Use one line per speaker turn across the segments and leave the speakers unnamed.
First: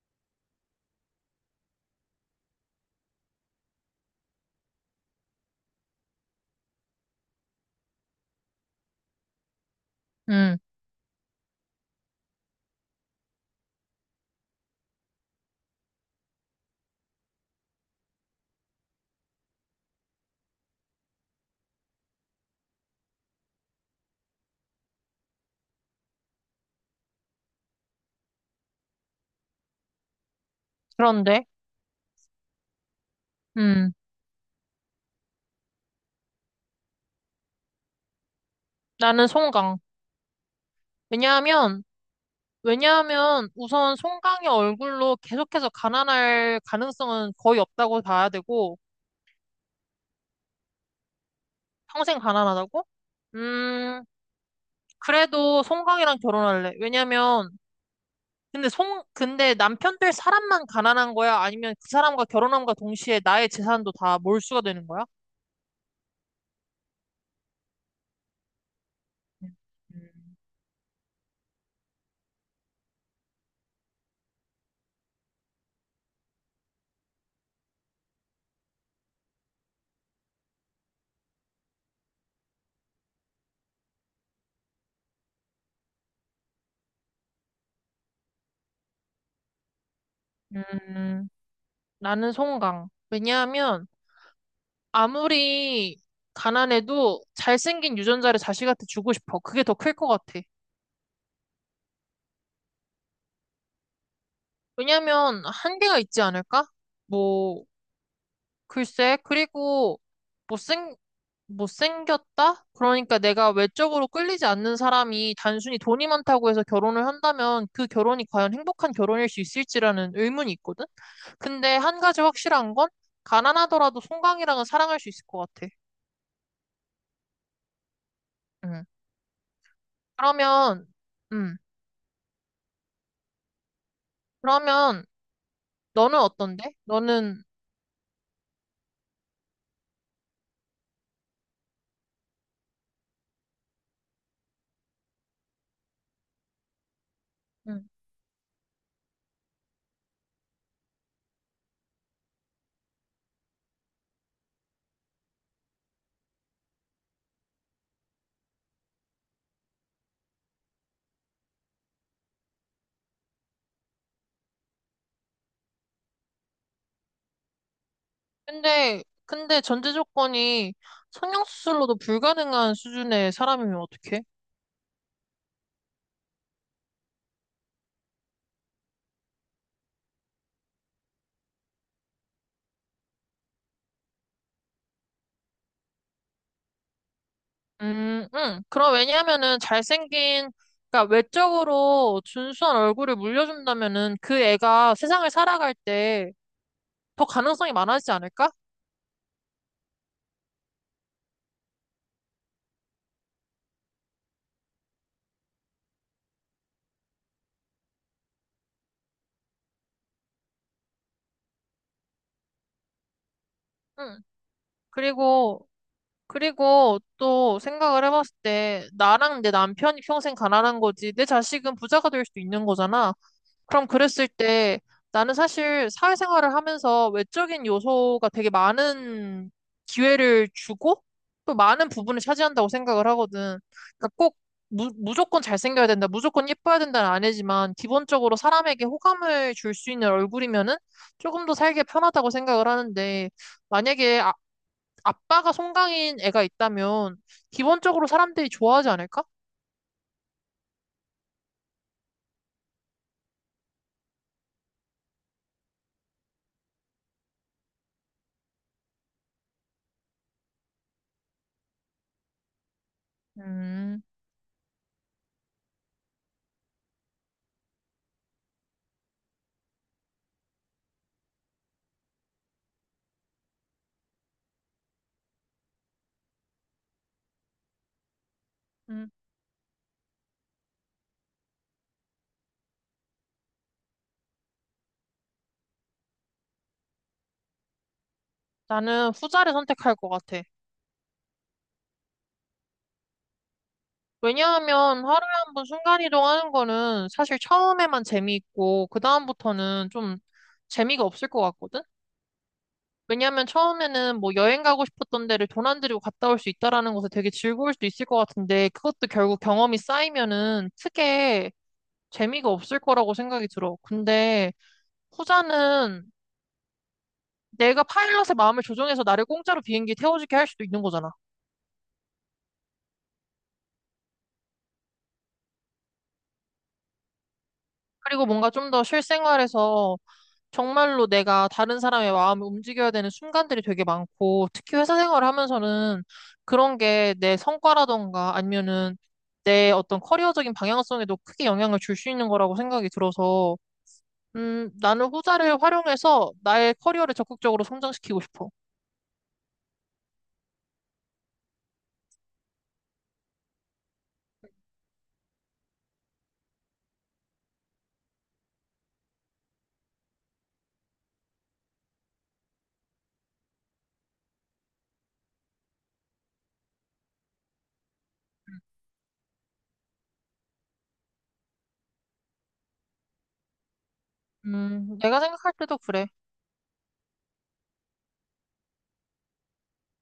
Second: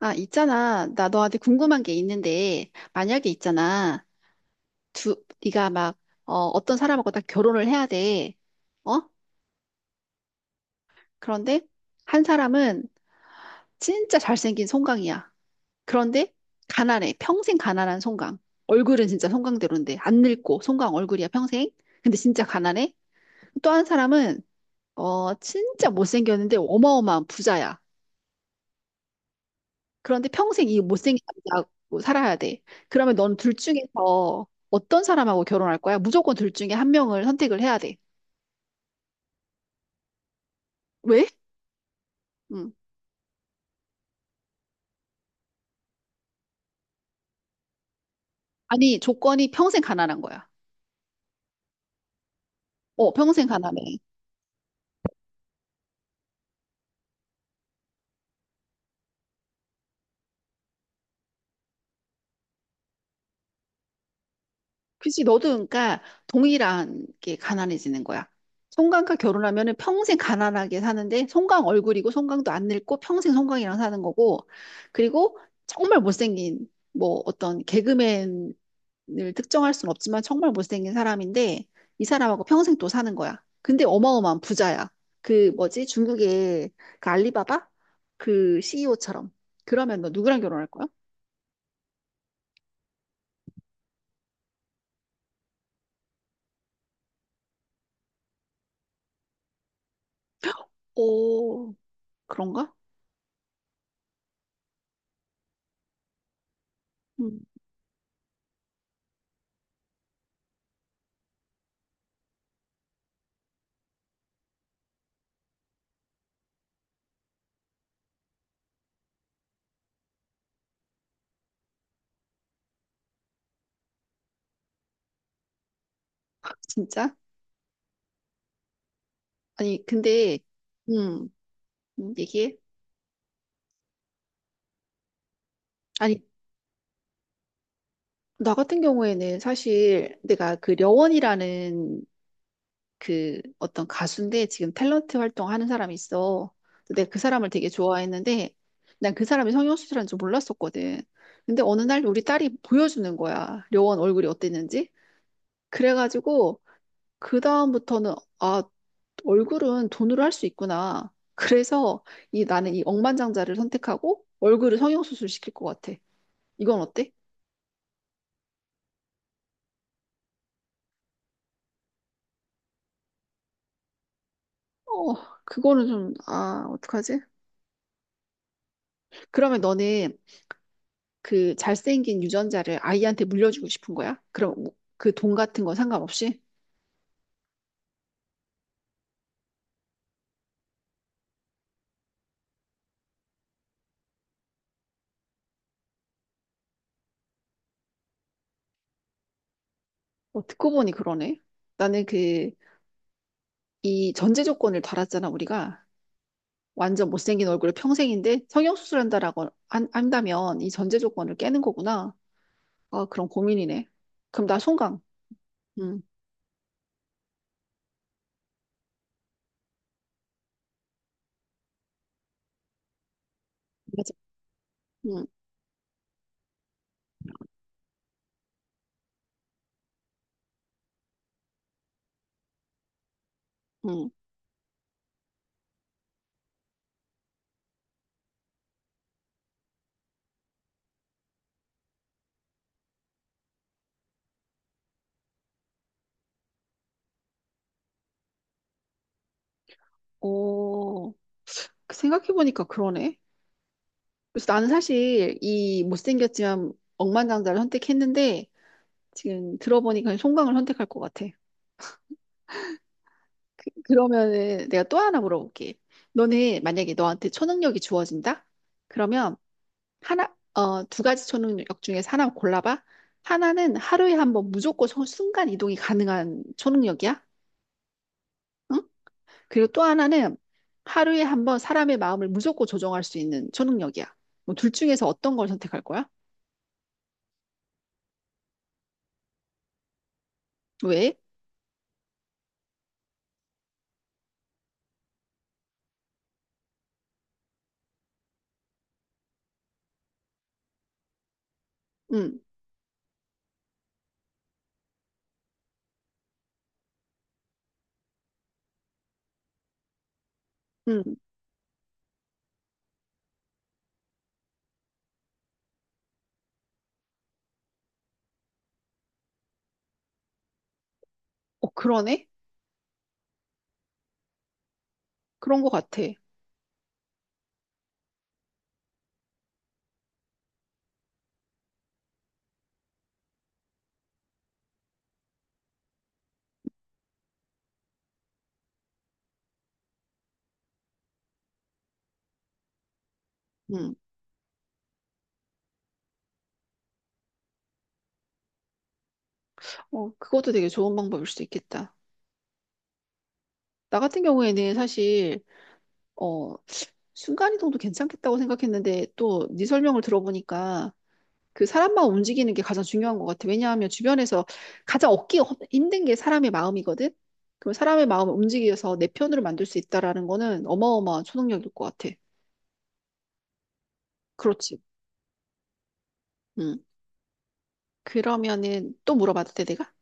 아, 있잖아. 나 너한테 궁금한 게 있는데, 만약에 있잖아. 두, 네가 막, 어떤 사람하고 딱 결혼을 해야 돼. 어?
음,
그런데 한 사람은 진짜 잘생긴 송강이야. 그런데 가난해. 평생 가난한 송강. 얼굴은 진짜 송강대로인데, 안 늙고 송강 얼굴이야, 평생. 근데 진짜 가난해. 또 한 사람은, 진짜 못생겼는데 어마어마한 부자야. 그런데 평생 이 못생긴
그런데,
남자하고 살아야 돼. 그러면 넌 둘
음,
중에서 어떤 사람하고 결혼할 거야? 무조건 둘 중에 한 명을 선택을 해야 돼.
나는 송강.
왜?
왜냐하면,
응.
왜냐하면 우선 송강의 얼굴로 계속해서 가난할 가능성은 거의 없다고 봐야 되고,
아니, 조건이 평생 가난한 거야.
평생 가난하다고?
어, 평생 가난해.
음, 그래도 송강이랑 결혼할래. 왜냐면, 근데 남편 될 사람만 가난한 거야? 아니면 그 사람과 결혼함과 동시에 나의 재산도 다 몰수가 되는 거야?
그치, 너도 그러니까 동일한 게 가난해지는 거야. 송강과 결혼하면은 평생
음.
가난하게 사는데 송강 얼굴이고 송강도 안 늙고 평생 송강이랑 사는 거고, 그리고 정말 못생긴 뭐 어떤 개그맨 을 특정할 수는 없지만 정말 못생긴 사람인데 이 사람하고 평생 또 사는 거야. 근데 어마어마한 부자야. 그 뭐지? 중국의 그 알리바바 그 CEO처럼. 그러면 너 누구랑 결혼할 거야?
음, 나는 송강. 왜냐하면, 아무리 가난해도 잘생긴 유전자를 자식한테 주고 싶어. 그게 더 클 것 같아.
오, 그런가?
왜냐면 한계가 있지 않을까?
음,
뭐, 글쎄. 그리고 못생, 못생겼다? 그러니까 내가 외적으로 끌리지 않는 사람이 단순히 돈이 많다고 해서 결혼을 한다면 그 결혼이 과연 행복한 결혼일 수 있을지라는 의문이 있거든? 근데 한 가지 확실한 건 가난하더라도 송강이랑은 사랑할 수 있을 것 같아.
진짜?
응.
아니, 근데
그러면,
음,
음.
얘기해.
그러면 너는
아니,
어떤데? 너는,
나 같은 경우에는 사실 내가 그 려원이라는 그 어떤 가수인데 지금 탤런트 활동하는 사람이 있어. 근데 내가 그 사람을 되게
응.
좋아했는데 난 그 사람이 성형수술한 줄 몰랐었거든. 근데 어느 날 우리 딸이 보여주는 거야. 려원 얼굴이 어땠는지. 그래가지고 그 다음부터는 아, 얼굴은 돈으로 할 수 있구나. 그래서 이 나는 이 억만장자를 선택하고 얼굴을 성형수술 시킬 것 같아. 이건 어때?
근데 전제 조건이 성형수술로도 불가능한 수준의 사람이면 어떡해?
어, 그거는 좀, 아, 어떡하지? 그러면 너는 그 잘생긴 유전자를 아이한테 물려주고 싶은 거야? 그럼 그 돈 같은 건 상관없이?
응. 그럼 왜냐하면은 그러니까 외적으로 준수한 얼굴을 물려준다면은 그 애가 세상을 살아갈 때 더 가능성이 많아지지 않을까?
어, 듣고 보니 그러네. 나는 그 이 전제 조건을 달았잖아, 우리가. 완전 못생긴 얼굴을 평생인데 성형수술한다라고 한다면 이 전제 조건을 깨는 거구나. 아, 그런 고민이네.
응.
그럼 나 송강.
그리고,
응,
그리고 또 생각을 해봤을 때 나랑 내 남편이 평생 가난한 거지 내 자식은 부자가 될 수도 있는 거잖아. 그럼
맞아.
그랬을 때
응,
나는 사실 사회생활을 하면서 외적인 요소가 되게 많은 기회를 주고 또 많은 부분을 차지한다고 생각을 하거든. 그러니까
응.
꼭 무조건 잘생겨야 된다, 무조건 예뻐야 된다는 아니지만 기본적으로 사람에게 호감을 줄 수 있는 얼굴이면은 조금 더 살기 편하다고 생각을 하는데 만약에 아빠가 송강인 애가 있다면 기본적으로 사람들이 좋아하지 않을까?
오, 그 생각해보니까 그러네. 그래서 나는 사실 이 못생겼지만 억만장자를 선택했는데 지금 들어보니까 송강을 선택할 것 같아.
음,
그러면은 내가 또 하나 물어볼게. 너는 만약에 너한테 초능력이 주어진다? 그러면 두 가지 초능력 중에서 하나 골라봐. 하나는 하루에 한번 무조건 순간 이동이 가능한 초능력이야. 응?
음,
그리고 또 하나는 하루에 한번 사람의 마음을 무조건 조종할 수 있는 초능력이야. 뭐둘 중에서 어떤 걸 선택할 거야?
나는 후자를 선택할 것 같아.
왜?
왜냐하면 하루에 한 번 순간이동하는 거는 사실 처음에만 재미있고, 그다음부터는 좀 재미가 없을 것 같거든?
응,
왜냐하면 처음에는 뭐 여행 가고 싶었던 데를 돈 안 들이고 갔다 올 수 있다라는 것에 되게 즐거울 수도 있을 것 같은데, 그것도 결국 경험이 쌓이면은
응.
크게 재미가 없을 거라고 생각이 들어. 근데 후자는 내가 파일럿의 마음을 조종해서 나를 공짜로 비행기에 태워주게 할 수도 있는 거잖아.
어, 그러네? 그런 것 같아.
그리고 뭔가 좀 더 실생활에서 정말로 내가 다른 사람의 마음을 움직여야 되는 순간들이 되게 많고, 특히 회사 생활을 하면서는 그런 게 내 성과라던가 아니면은 내 어떤 커리어적인 방향성에도 크게 영향을 줄 수 있는 거라고 생각이 들어서,
응.
나는 후자를 활용해서 나의 커리어를 적극적으로 성장시키고 싶어.
어, 그것도 되게 좋은 방법일 수도 있겠다. 나 같은 경우에는 사실 어, 순간이동도 괜찮겠다고 생각했는데 또 네 설명을 들어보니까 그 사람만 움직이는 게 가장 중요한 것 같아. 왜냐하면 주변에서 가장 힘든 게 사람의 마음이거든. 그럼 사람의 마음을 움직여서 내 편으로 만들 수 있다라는 거는 어마어마한 초능력일 것 같아. 그렇지.
내가 생각할 때도 그래.
응. 그러면은 또 물어봐도 돼, 내가?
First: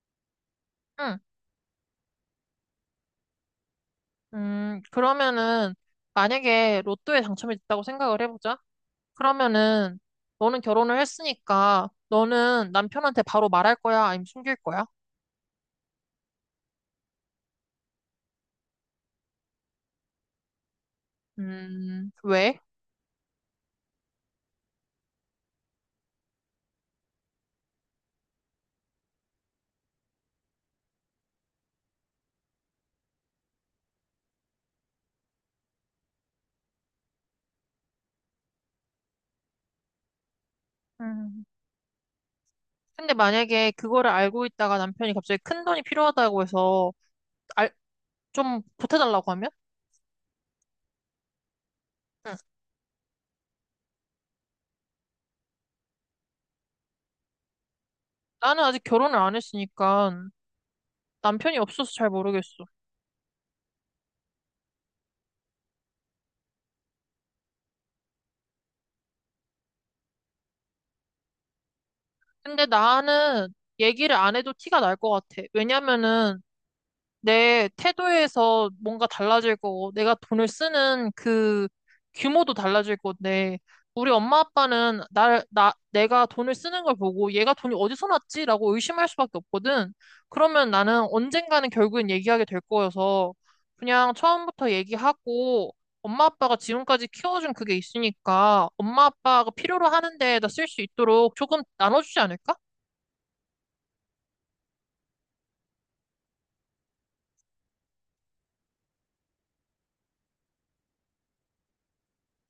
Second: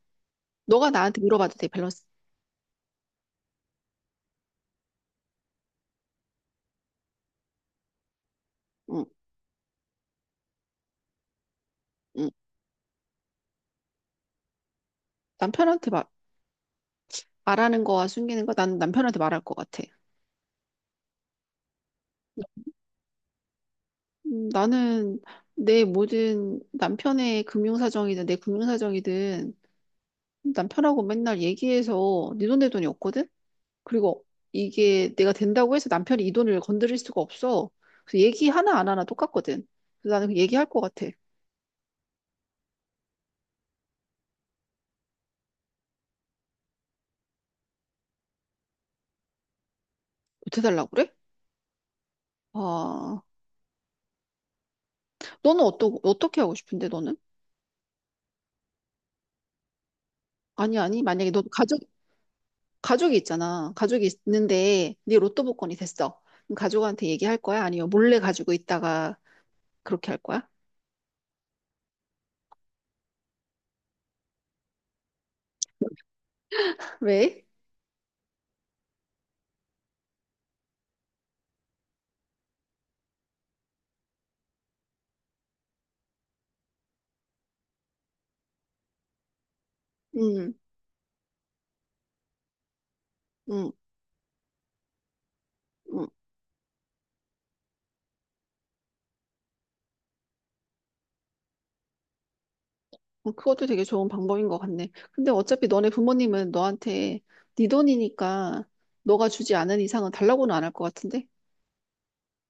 너가
응.
나한테 물어봐도 돼, 밸런스.
그러면은 만약에 로또에 당첨이 됐다고 생각을 해보자.
응,
그러면은 너는 결혼을 했으니까
응.
너는 남편한테 바로 말할 거야? 아니면 숨길 거야?
남편한테 말, 말하는 거와 숨기는 거, 난 남편한테 말할 것 같아.
왜?
나는 내 모든 남편의 금융사정이든 내 금융사정이든 남편하고 맨날 얘기해서 네 돈 내 돈이 없거든? 그리고 이게 내가 된다고 해서 남편이 이 돈을 건드릴 수가 없어. 그래서 얘기 하나 안 하나 똑같거든. 그래서 나는 그 얘기할 것 같아.
음. 근데 만약에 그거를 알고 있다가 남편이 갑자기 큰 돈이 필요하다고 해서 알, 좀 보태달라고 하면?
못해달라고 그래?
응.
아, 어떻게 하고 싶은데 너는?
나는 아직 결혼을 안 했으니까
아니, 아니,
남편이 없어서 잘 모르겠어.
가족이 있잖아. 가족이 있는데 네 로또 복권이 됐어. 그럼 가족한테 얘기할 거야? 아니면 몰래 가지고 있다가 그렇게 할 거야?
근데 나는 얘기를 안 해도 티가 날 것 같아. 왜냐면은
왜?
내 태도에서 뭔가 달라질 거고, 내가 돈을 쓰는 그 규모도 달라질 건데, 우리 엄마 아빠는 내가 돈을 쓰는 걸 보고 얘가 돈이 어디서 났지라고 의심할 수밖에 없거든.
음,
그러면 나는 언젠가는 결국엔 얘기하게 될 거여서
음,
그냥 처음부터 얘기하고
음.
엄마 아빠가 지금까지 키워준 그게 있으니까 엄마 아빠가 필요로 하는 데에다 쓸 수 있도록 조금 나눠주지 않을까?
어, 그것도 되게 좋은 방법인 것 같네. 근데 어차피 너네 부모님은 너한테 네 돈이니까 너가 주지 않은 이상은 달라고는 안 할 것 같은데?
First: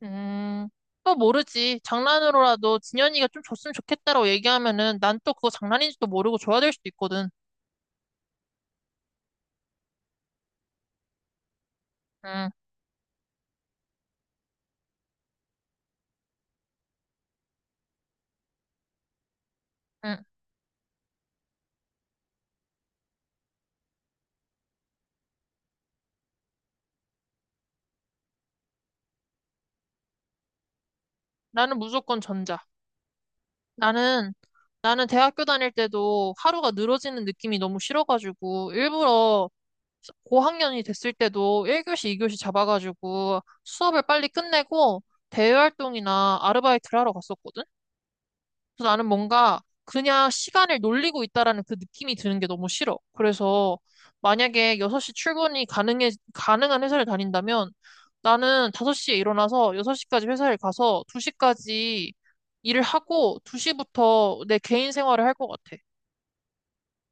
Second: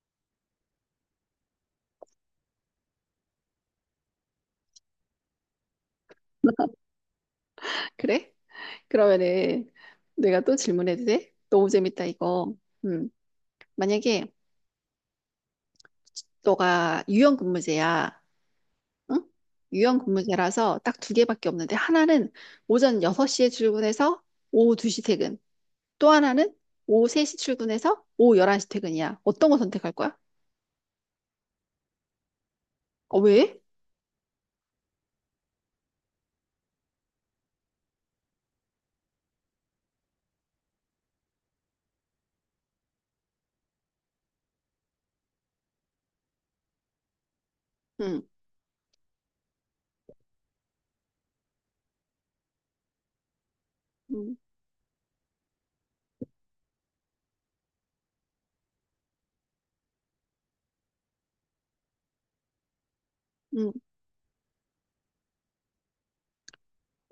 음, 또 모르지. 장난으로라도 진현이가 좀 줬으면 좋겠다라고 얘기하면은 난 또 그거 장난인지도 모르고 줘야 될 수도 있거든.
그래? 그러면은 내가 또 질문해도 돼? 너무 재밌다,
응,
이거. 음, 만약에 너가 유연근무제야. 응?
응.
유연근무제라서 딱 두 개밖에 없는데 하나는 오전 6시에 출근해서 오후 2시 퇴근. 또 하나는 오후 3시 출근해서 오후 11시 퇴근이야. 어떤 거 선택할 거야?
나는 무조건 전자.
어, 왜?
나는, 나는 대학교 다닐 때도 하루가 늘어지는 느낌이 너무 싫어가지고 일부러 고학년이 됐을 때도 1교시, 2교시 잡아가지고 수업을 빨리 끝내고 대외활동이나 아르바이트를 하러 갔었거든.
응,
그래서 나는 뭔가 그냥 시간을 놀리고 있다라는 그 느낌이 드는 게 너무 싫어. 그래서
응,
만약에 6시 출근이 가능한 회사를 다닌다면 나는 5시에 일어나서 6시까지 회사를 가서 2시까지 일을 하고
응.
2시부터 내 개인 생활을 할 것 같아.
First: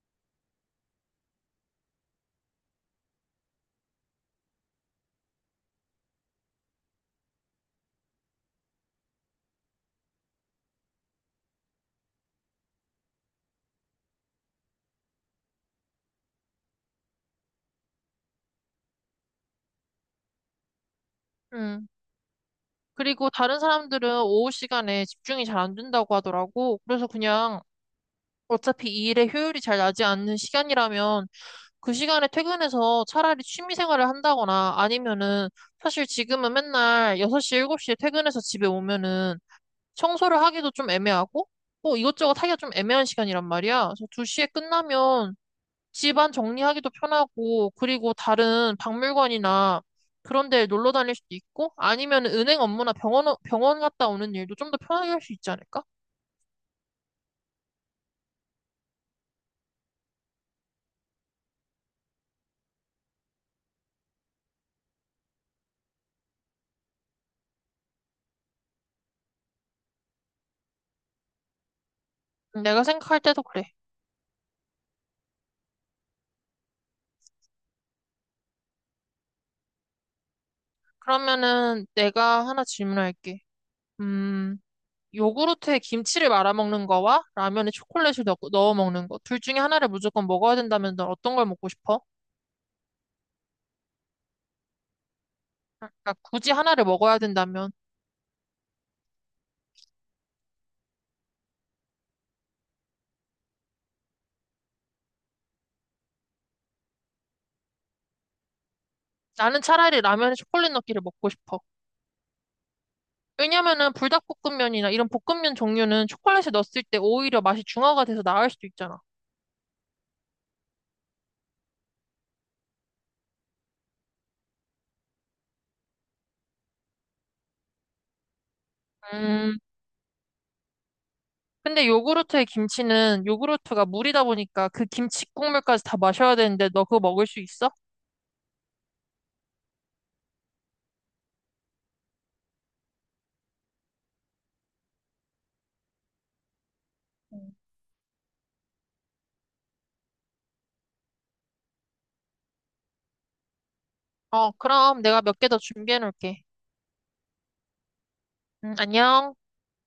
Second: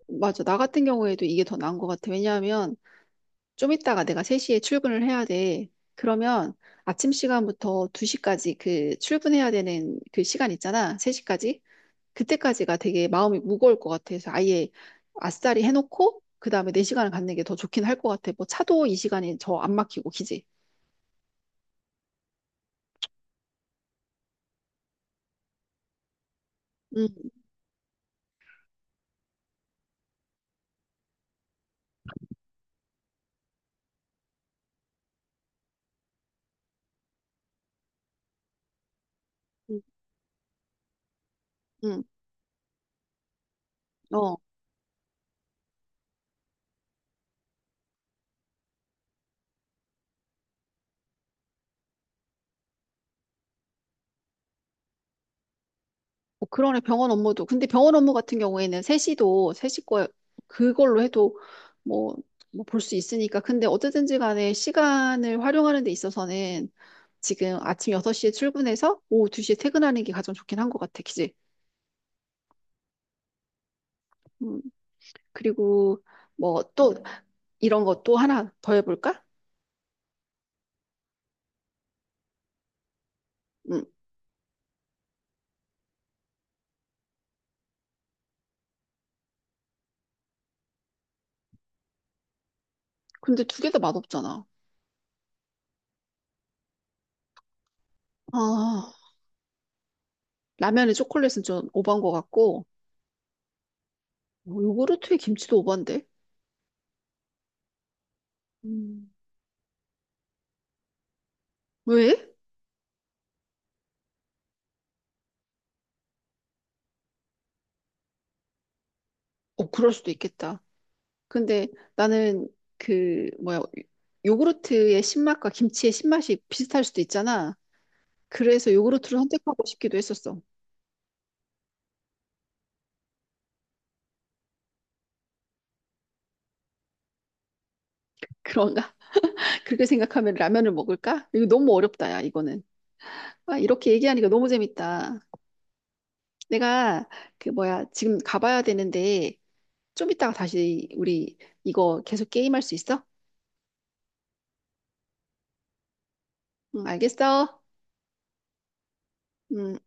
맞아. 나 같은 경우에도 이게 더 나은 것 같아. 왜냐하면 좀 이따가 내가 3시에 출근을 해야 돼. 그러면 아침 시간부터 2시까지 그 출근해야 되는 그 시간 있잖아. 3시까지. 그때까지가 되게 마음이 무거울 것 같아서 아예 아싸리 해놓고 그다음에 4시간을 갖는 게 더 좋긴 할 것 같아. 뭐 차도 이 시간이 더 안 막히고, 그지?
음. 그리고 다른 사람들은 오후 시간에 집중이 잘 안 된다고 하더라고. 그래서
응,
그냥 어차피 이 일의 효율이 잘 나지 않는 시간이라면 그 시간에 퇴근해서 차라리 취미 생활을 한다거나 아니면은 사실 지금은 맨날 6시, 7시에 퇴근해서 집에 오면은
응,
청소를 하기도 좀 애매하고 뭐
응.
이것저것 하기가 좀 애매한 시간이란 말이야. 그래서
어.
2시에 끝나면 집안 정리하기도 편하고 그리고 다른 박물관이나 그런 데 놀러 다닐 수도 있고 아니면 은행 업무나 병원 갔다 오는 일도 좀 더 편하게 할 수 있지 않을까?
어, 그러네, 병원 업무도. 근데 병원 업무 같은 경우에는 세시 거, 그걸로 해도 뭐, 뭐 볼 수 있으니까. 근데 어쨌든지 간에 시간을 활용하는 데 있어서는 지금 아침 6시에 출근해서 오후 2시에 퇴근하는 게 가장 좋긴 한 것 같아, 그지?
내가 생각할 때도 그래.
음, 그리고 뭐 또 이런 것도 하나 더 해볼까?
그러면은 내가 하나 질문할게.
음,
음. 요구르트에 김치를 말아 먹는 거와 라면에 초콜릿을 넣어 먹는 거. 둘 중에 하나를 무조건 먹어야 된다면 넌 어떤 걸 먹고 싶어?
근데 두 개 다 맛없잖아.
그러니까 굳이 하나를 먹어야 된다면
아, 라면에 초콜릿은 좀 오버한 것 같고, 뭐 요구르트에 김치도 오버인데? 음,
나는 차라리 라면에 초콜릿 넣기를 먹고 싶어.
왜?
왜냐면은 불닭볶음면이나 이런 볶음면 종류는 초콜릿을 넣었을 때 오히려 맛이 중화가 돼서 나을 수도 있잖아.
어, 그럴 수도 있겠다. 근데 나는 그 뭐야 요구르트의 신맛과 김치의 신맛이 비슷할 수도 있잖아. 그래서 요구르트를
음,
선택하고 싶기도 했었어.
근데 요구르트에 김치는 요구르트가 물이다 보니까 그 김치 국물까지 다 마셔야 되는데 너 그거 먹을 수 있어?
그런가? 그렇게 생각하면 라면을 먹을까? 이거 너무 어렵다, 야, 이거는. 아, 이렇게 얘기하니까 너무 재밌다. 내가 그 뭐야 지금 가봐야 되는데 좀 이따가 다시 우리 이거 계속 게임할 수 있어?
어, 그럼 내가 몇 개 더 준비해 놓을게.
응, 알겠어.
안녕.
음.